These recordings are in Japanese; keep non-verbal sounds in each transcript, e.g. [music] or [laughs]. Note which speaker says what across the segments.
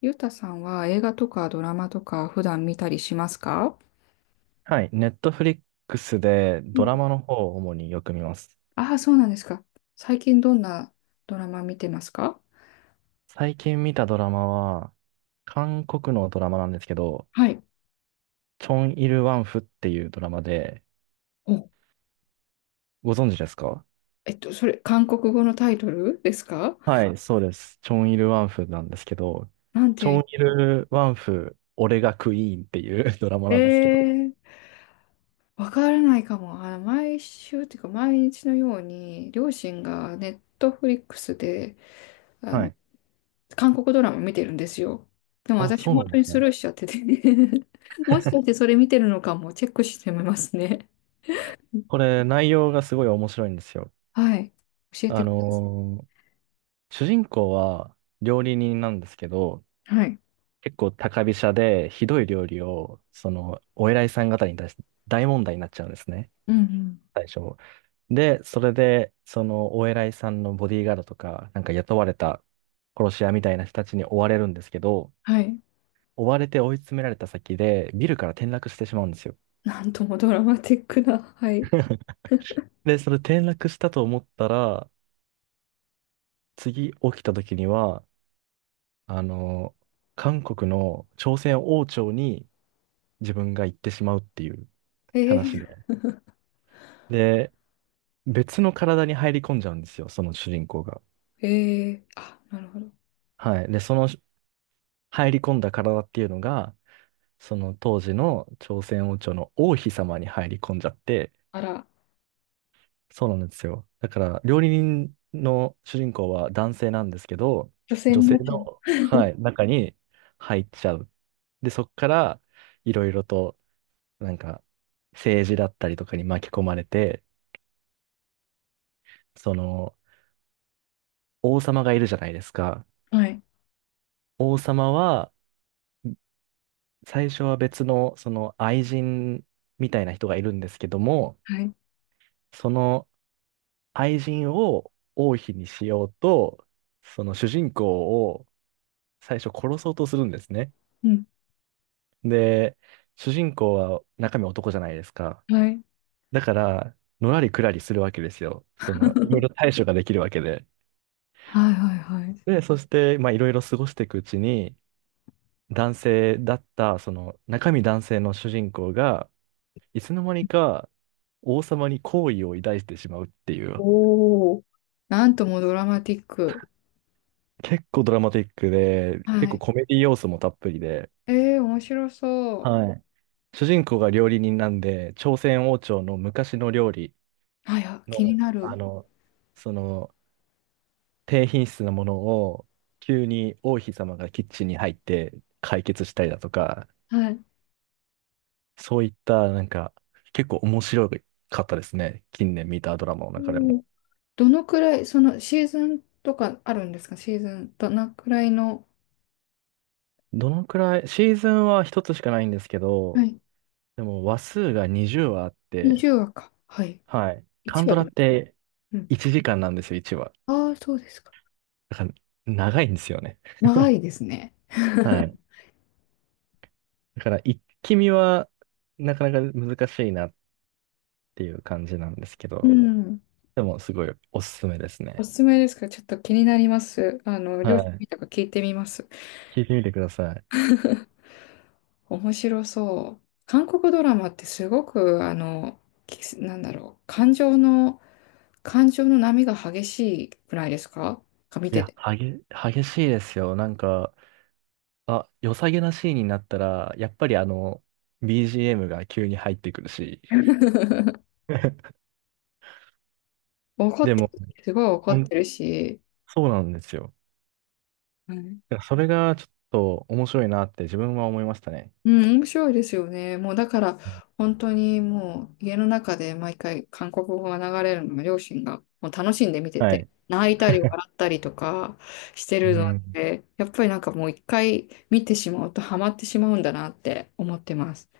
Speaker 1: ゆうたさんは映画とかドラマとか普段見たりしますか？
Speaker 2: はい。ネットフリックスでドラマの方を主によく見ます。
Speaker 1: ああー、そうなんですか。最近どんなドラマ見てますか？
Speaker 2: 最近見たドラマは、韓国のドラマなんですけど、
Speaker 1: はい。
Speaker 2: チョン・イル・ワンフっていうドラマで、
Speaker 1: お、
Speaker 2: ご存知ですか？
Speaker 1: それ、韓国語のタイトルですか？
Speaker 2: はい、そうです。チョン・イル・ワンフなんですけど、
Speaker 1: なん
Speaker 2: チ
Speaker 1: て
Speaker 2: ョン・イ
Speaker 1: い
Speaker 2: ル・ワンフ、俺がクイーンっていう [laughs] ドラマ
Speaker 1: う、
Speaker 2: なんですけど。
Speaker 1: わからないかも。あの、毎週っていうか、毎日のように、両親がネットフリックスで、あ
Speaker 2: は
Speaker 1: の、
Speaker 2: い。
Speaker 1: 韓国ドラマ見てるんですよ。でも
Speaker 2: あ、
Speaker 1: 私、
Speaker 2: そうな
Speaker 1: 本
Speaker 2: ん
Speaker 1: 当
Speaker 2: で
Speaker 1: に
Speaker 2: す
Speaker 1: ス
Speaker 2: ね。
Speaker 1: ルーしちゃってて、 [laughs] もしかしてそれ見てるのかも、チェックしてみますね。
Speaker 2: これ、内容がすごい面白いんですよ。
Speaker 1: はい。教えて
Speaker 2: あ
Speaker 1: くださ
Speaker 2: のー主人公は料理人なんですけど、
Speaker 1: い。はい。
Speaker 2: 結構高飛車で、ひどい料理を、お偉いさん方に対して大問題になっちゃうんですね。
Speaker 1: うんうん。
Speaker 2: 最初。で、それで、お偉いさんのボディーガードとか、なんか雇われた殺し屋みたいな人たちに追われるんですけど、
Speaker 1: はい。
Speaker 2: 追われて追い詰められた先で、ビルから転落してしまうんですよ。
Speaker 1: なんともドラマティックな。はい。
Speaker 2: [laughs] で、それ転落したと思ったら、次起きた時には、あの、韓国の朝鮮王朝に自分が行ってしまうっていう話
Speaker 1: え
Speaker 2: で。別の体に入り込んじゃうんですよ、その主人公が。
Speaker 1: ー、えー、あ、なるほど。
Speaker 2: はい。で、その入り込んだ体っていうのが、その当時の朝鮮王朝の王妃様に入り込んじゃって、
Speaker 1: あら、
Speaker 2: そうなんですよ。だから、料理人の主人公は男性なんですけど、
Speaker 1: 女性
Speaker 2: 女
Speaker 1: に
Speaker 2: 性
Speaker 1: なっちゃう。
Speaker 2: の、はい、中に入っちゃう。で、そこから、いろいろと、なんか、政治だったりとかに巻き込まれて、その、王様がいるじゃないですか。
Speaker 1: はい。
Speaker 2: 王様は、最初は別の、その愛人みたいな人がいるんですけども、
Speaker 1: はい。
Speaker 2: その愛人を王妃にしようと、その主人公を最初殺そうとするんですね。
Speaker 1: うん。
Speaker 2: で、主人公は中身男じゃないですか。
Speaker 1: はい。
Speaker 2: だから、のらりくらりするわけですよ。その、いろいろ対処ができるわけで。
Speaker 1: はいはい、は
Speaker 2: で、
Speaker 1: い。
Speaker 2: そして、まあ、いろいろ過ごしていくうちに、男性だった、その中身男性の主人公が、いつの間にか王様に好意を抱いてしまうっていう、
Speaker 1: おお。なんともドラマティック。
Speaker 2: 結構ドラマティックで、結
Speaker 1: は
Speaker 2: 構
Speaker 1: い。
Speaker 2: コメディ要素もたっぷりで、
Speaker 1: えー、面白そ
Speaker 2: はい。主人公が料理人なんで、朝鮮王朝の昔の料理
Speaker 1: う。はいや、
Speaker 2: の、
Speaker 1: 気になる。
Speaker 2: その、低品質なものを、急に王妃様がキッチンに入って解決したりだとか、
Speaker 1: はい。
Speaker 2: そういった、なんか、結構面白かったですね。近年見たドラマの中で
Speaker 1: お
Speaker 2: も。
Speaker 1: ー、どのくらい、そのシーズンとかあるんですか？シーズン、どのくらいの、
Speaker 2: どのくらい、シーズンは一つしかないんですけ
Speaker 1: は
Speaker 2: ど、
Speaker 1: い。
Speaker 2: でも話数が20話あって、
Speaker 1: 20話か。はい。
Speaker 2: はい。カン
Speaker 1: 1
Speaker 2: ド
Speaker 1: 話
Speaker 2: ラ
Speaker 1: と。
Speaker 2: って
Speaker 1: うん。
Speaker 2: 1時間なんですよ、1話。
Speaker 1: ああ、そうですか。
Speaker 2: だから長いんですよね。
Speaker 1: 長いですね。
Speaker 2: はい。だから一気見はなかなか難しいなっていう感じなんですけ
Speaker 1: う
Speaker 2: ど、
Speaker 1: ん。
Speaker 2: でもすごいおすすめです
Speaker 1: お
Speaker 2: ね。
Speaker 1: すすめですか？ちょっと気になります。あの、両
Speaker 2: は
Speaker 1: 親
Speaker 2: い。
Speaker 1: 見たか聞いてみます。
Speaker 2: 聞いてみてください。
Speaker 1: 面白そう。韓国ドラマってすごく、きなんだろう、感情の、感情の波が激しいくらいですか？が見
Speaker 2: い
Speaker 1: て
Speaker 2: や、
Speaker 1: て。
Speaker 2: 激しいですよ。なんか、あ、良さげなシーンになったら、やっぱりBGM が急に入ってくるし、[laughs]
Speaker 1: 怒っ
Speaker 2: で
Speaker 1: て
Speaker 2: も、
Speaker 1: る、すごい怒
Speaker 2: ほ
Speaker 1: っ
Speaker 2: ん、
Speaker 1: てるし、
Speaker 2: そうなんですよ。だからそれがちょっと面白いなって自分は思いましたね。
Speaker 1: うん、面白いですよね。もうだから、本当にもう家の中で毎回韓国語が流れるのが両親がもう楽しんで見て
Speaker 2: は
Speaker 1: て、
Speaker 2: い。
Speaker 1: 泣いたり笑ったりとかしてる
Speaker 2: う
Speaker 1: の
Speaker 2: ん。
Speaker 1: で、やっぱりなんかもう一回見てしまうとハマってしまうんだなって思ってます。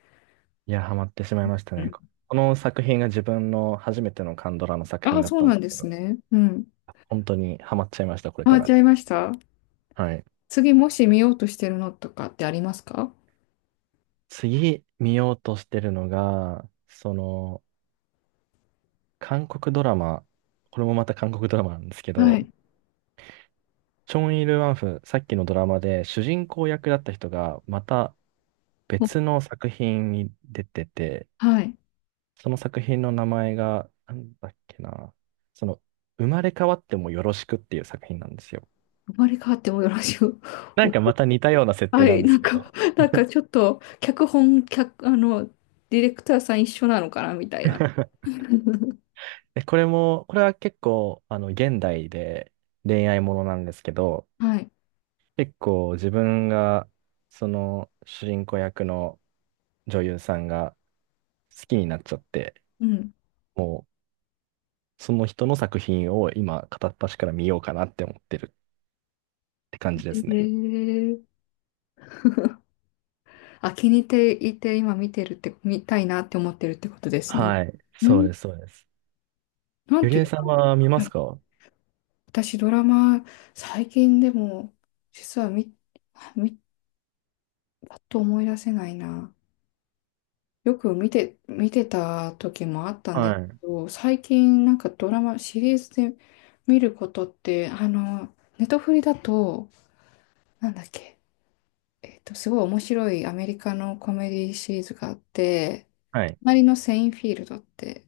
Speaker 2: いや、ハマってしまいました
Speaker 1: う
Speaker 2: ね。
Speaker 1: ん。
Speaker 2: この作品が自分の初めてのカンドラの作品
Speaker 1: あ、
Speaker 2: だっ
Speaker 1: そう
Speaker 2: たん
Speaker 1: な
Speaker 2: で
Speaker 1: ん
Speaker 2: す
Speaker 1: で
Speaker 2: け
Speaker 1: す
Speaker 2: ど、
Speaker 1: ね。うん。
Speaker 2: 本当にハマっちゃいました、これ
Speaker 1: ハマ
Speaker 2: か
Speaker 1: っち
Speaker 2: ら。
Speaker 1: ゃいました。
Speaker 2: はい。
Speaker 1: 次もし見ようとしてるのとかってありますか？
Speaker 2: 次見ようとしてるのが、韓国ドラマ、これもまた韓国ドラマなんですけ
Speaker 1: はい。
Speaker 2: ど、チョン・イル・ワンフ、さっきのドラマで主人公役だった人が、また
Speaker 1: お、
Speaker 2: 別の作品に出てて、
Speaker 1: はい。
Speaker 2: その作品の名前が、なんだっけな、その、生まれ変わってもよろしくっていう作品なんですよ。
Speaker 1: 生まれ変わってもよろしく。 [laughs]
Speaker 2: なん
Speaker 1: お、
Speaker 2: かまた似たような設定
Speaker 1: は
Speaker 2: な
Speaker 1: い、
Speaker 2: んで
Speaker 1: な
Speaker 2: す
Speaker 1: ん
Speaker 2: け
Speaker 1: か、
Speaker 2: ど、
Speaker 1: [laughs] なんかちょっと、脚本、脚、ディレクターさん一緒なのかなみたいな。
Speaker 2: で、これは結構、現代で恋愛ものなんですけど、
Speaker 1: はい。
Speaker 2: 結構自分が、その、主人公役の女優さんが好きになっちゃって、
Speaker 1: うん。
Speaker 2: もう、その人の作品を今、片っ端から見ようかなって思ってるって感じですね。
Speaker 1: ええ、あ、気に入っていて、今見てるって、見たいなって思ってるってことですね。
Speaker 2: はい、
Speaker 1: う
Speaker 2: そう
Speaker 1: ん、
Speaker 2: です、そうです。
Speaker 1: なん
Speaker 2: ゆり
Speaker 1: てい
Speaker 2: え
Speaker 1: う
Speaker 2: さ
Speaker 1: か、
Speaker 2: んは見ま
Speaker 1: は
Speaker 2: す
Speaker 1: い、
Speaker 2: か？
Speaker 1: 私ドラマ、最近でも、実は見、見、パッと思い出せないな。よく見て、見てた時もあったんで
Speaker 2: は
Speaker 1: す
Speaker 2: い。
Speaker 1: けど、最近なんかドラマ、シリーズで見ることって、ネトフリだと、なんだっけ、すごい面白いアメリカのコメディシリーズがあって、
Speaker 2: はい。
Speaker 1: 隣のセインフィールドって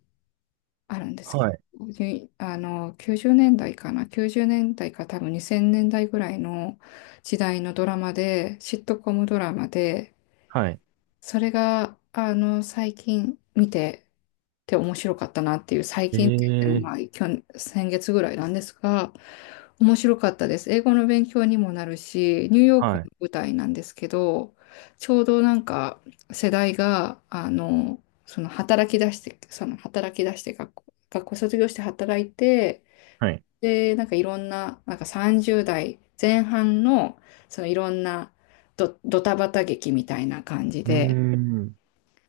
Speaker 1: あるんです
Speaker 2: は
Speaker 1: け
Speaker 2: い。
Speaker 1: ど、にあの、90年代かな、90年代か多分2000年代ぐらいの時代のドラマで、シットコムドラマで、
Speaker 2: はい。
Speaker 1: それが、最近見て面白かったなっていう、最
Speaker 2: え
Speaker 1: 近って言っても、
Speaker 2: え、
Speaker 1: まあ、去年先月ぐらいなんですが、面白かったです。英語の勉強にもなるし、ニューヨーク
Speaker 2: は
Speaker 1: の
Speaker 2: い。
Speaker 1: 舞台なんですけど、ちょうどなんか世代が、その働き出して、学校卒業して働いて、
Speaker 2: はい。
Speaker 1: で、なんかいろんな、なんか30代前半の、そのいろんなドタバタ劇みたいな感じ
Speaker 2: うー
Speaker 1: で、
Speaker 2: ん。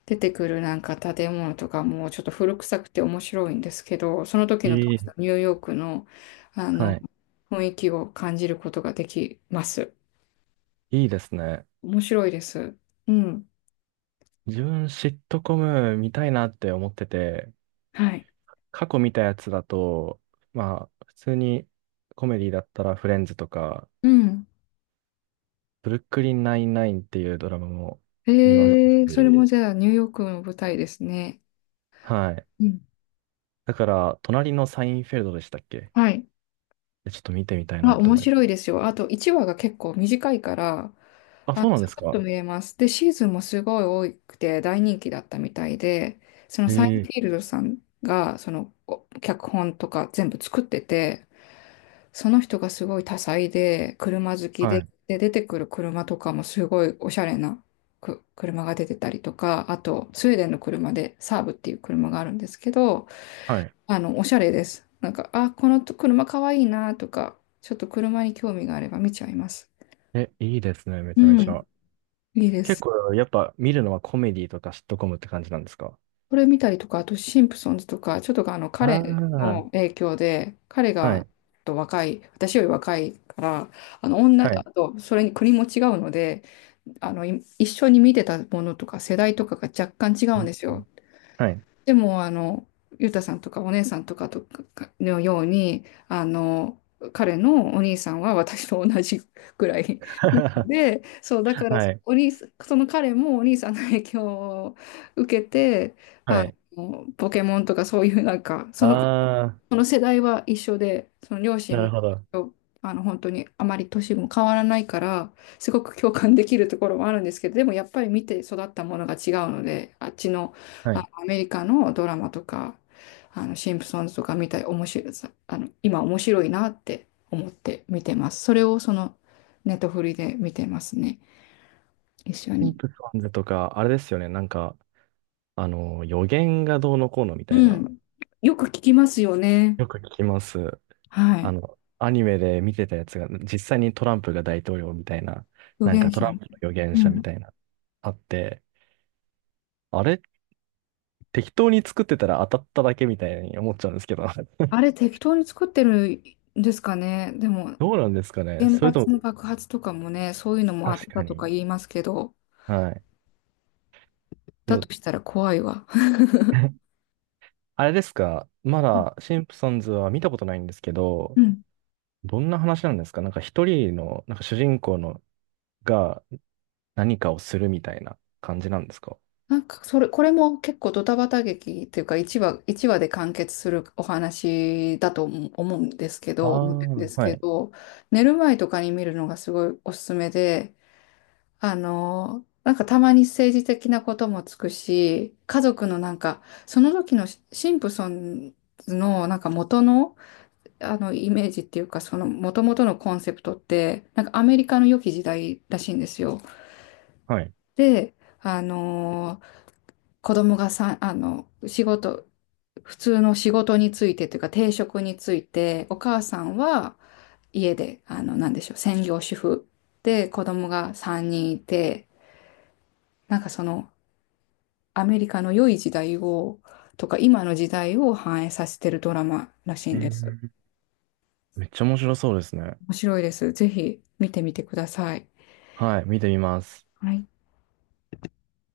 Speaker 1: 出てくるなんか建物とかもちょっと古臭くて面白いんですけど、その時の当
Speaker 2: い
Speaker 1: 時の
Speaker 2: い。
Speaker 1: ニューヨークの、あ
Speaker 2: は
Speaker 1: の
Speaker 2: い。
Speaker 1: 雰囲気を感じることができます。
Speaker 2: いいですね。
Speaker 1: 面白いです。うん。
Speaker 2: 自分、シットコム見たいなって思ってて、
Speaker 1: はい。
Speaker 2: 過去見たやつだと、まあ、普通にコメディだったらフレンズとか、
Speaker 1: うん。
Speaker 2: ブルックリンナインナインっていうドラマも見ました
Speaker 1: えー、それ
Speaker 2: し、
Speaker 1: もじゃあニューヨークの舞台ですね。
Speaker 2: はい。
Speaker 1: うん。
Speaker 2: だから、隣のサインフェルドでしたっけ？
Speaker 1: はい。
Speaker 2: ちょっと見てみたいな
Speaker 1: あ、
Speaker 2: と
Speaker 1: 面
Speaker 2: 思いま
Speaker 1: 白い
Speaker 2: す。
Speaker 1: ですよ。あと1話が結構短いから、
Speaker 2: あ、
Speaker 1: あ、
Speaker 2: そうなんで
Speaker 1: サ
Speaker 2: す
Speaker 1: クッと
Speaker 2: か？
Speaker 1: 見れます。で、シーズンもすごい多くて大人気だったみたいで、その
Speaker 2: え
Speaker 1: サインフ
Speaker 2: え、
Speaker 1: ィールドさんが、そのお脚本とか全部作ってて、その人がすごい多彩で、車好き
Speaker 2: は
Speaker 1: で、
Speaker 2: い。
Speaker 1: で、出てくる車とかもすごいおしゃれなく車が出てたりとか、あと、スウェーデンの車でサーブっていう車があるんですけど、
Speaker 2: はい。
Speaker 1: おしゃれです。なんか、あ、この車かわいいなとか、ちょっと車に興味があれば見ちゃいます。
Speaker 2: え、いいですね、め
Speaker 1: う
Speaker 2: ちゃめち
Speaker 1: ん、
Speaker 2: ゃ。
Speaker 1: いいで
Speaker 2: 結
Speaker 1: す。
Speaker 2: 構、やっぱ見るのはコメディとかシットコムって感じなんですか？
Speaker 1: これ見たりとか、あとシンプソンズとか、ちょっとあの
Speaker 2: ああ
Speaker 1: 彼の
Speaker 2: ー、
Speaker 1: 影響で、彼
Speaker 2: は
Speaker 1: が
Speaker 2: い、
Speaker 1: ちょっと若い、私より若いから、あの女、
Speaker 2: は
Speaker 1: あ
Speaker 2: い、
Speaker 1: とそれに国も違うので、あのい一緒に見てたものとか世代とかが若干違
Speaker 2: う
Speaker 1: うん
Speaker 2: ん、
Speaker 1: ですよ。
Speaker 2: はい、
Speaker 1: でも、ゆうたさんとかお姉さんとかとかのように、あの、彼のお兄さんは私と同じくらいなの
Speaker 2: [laughs]
Speaker 1: で、そう、だから、
Speaker 2: はい、
Speaker 1: お兄さん、その彼もお兄さんの影響を受けて、
Speaker 2: [laughs] は
Speaker 1: あ
Speaker 2: い。
Speaker 1: ポケモンとかそういうなんか、
Speaker 2: ああ、
Speaker 1: その世代は一緒で、その両
Speaker 2: なる
Speaker 1: 親
Speaker 2: ほど。
Speaker 1: も、本当にあまり年も変わらないから、すごく共感できるところもあるんですけど、でもやっぱり見て育ったものが違うので、あっちの、
Speaker 2: は
Speaker 1: あ
Speaker 2: い。
Speaker 1: のアメリカのドラマとか、シンプソンズとか見たり、面白い、さあの、今面白いなって思って見てます。それをその、ネットフリで見てますね。一緒
Speaker 2: シン
Speaker 1: に。
Speaker 2: プソンズとか、あれですよね、なんか、予言がどうのこうのみたい
Speaker 1: う
Speaker 2: な、
Speaker 1: ん。よく聞きますよね。
Speaker 2: よく聞きます。
Speaker 1: はい。
Speaker 2: アニメで見てたやつが、実際にトランプが大統領みたいな、
Speaker 1: 表
Speaker 2: なんか
Speaker 1: 現
Speaker 2: ト
Speaker 1: 者
Speaker 2: ラン
Speaker 1: の。
Speaker 2: プの予言
Speaker 1: う
Speaker 2: 者み
Speaker 1: ん。
Speaker 2: たいな、あって、あれ適当に作ってたら当たっただけみたいに思っちゃうんですけど。[laughs]
Speaker 1: あれ適当に作ってるんですかね。でも、
Speaker 2: どうなんですかね。
Speaker 1: 原
Speaker 2: それと
Speaker 1: 発
Speaker 2: も、
Speaker 1: の爆発とかもね、そういうのも当
Speaker 2: 確
Speaker 1: てた
Speaker 2: か
Speaker 1: とか
Speaker 2: に。
Speaker 1: 言いますけど、
Speaker 2: はい。
Speaker 1: だ
Speaker 2: う
Speaker 1: としたら怖いわ。[laughs]
Speaker 2: [laughs] あれですか。まだ、シンプソンズは見たことないんですけど、
Speaker 1: うん。
Speaker 2: どんな話なんですか？なんか一人の、なんか主人公のが何かをするみたいな感じなんですか？
Speaker 1: なんか、それ、これも結構ドタバタ劇っていうか、1話、一話で完結するお話だと思うんですけ
Speaker 2: あ
Speaker 1: ど、
Speaker 2: あ
Speaker 1: 思ってるんで
Speaker 2: ー、
Speaker 1: す
Speaker 2: は
Speaker 1: け
Speaker 2: い。
Speaker 1: ど、寝る前とかに見るのがすごいおすすめで、なんかたまに政治的なこともつくし、家族のなんか、その時のシンプソンズのなんか元の、イメージっていうか、その、元々のコンセプトって、なんかアメリカの良き時代らしいんですよ。
Speaker 2: はい。
Speaker 1: で、あのー子供がさ、普通の仕事についてというか、定職について、お母さんは家で、なんでしょう、専業主婦で、子供が3人いて、なんかその、アメリカの良い時代を、とか、今の時代を反映させてるドラマらしい
Speaker 2: う
Speaker 1: んです。
Speaker 2: ん、めっちゃ面白そうですね。
Speaker 1: 面白いです。ぜひ見てみてください。
Speaker 2: はい、見てみます。
Speaker 1: はい。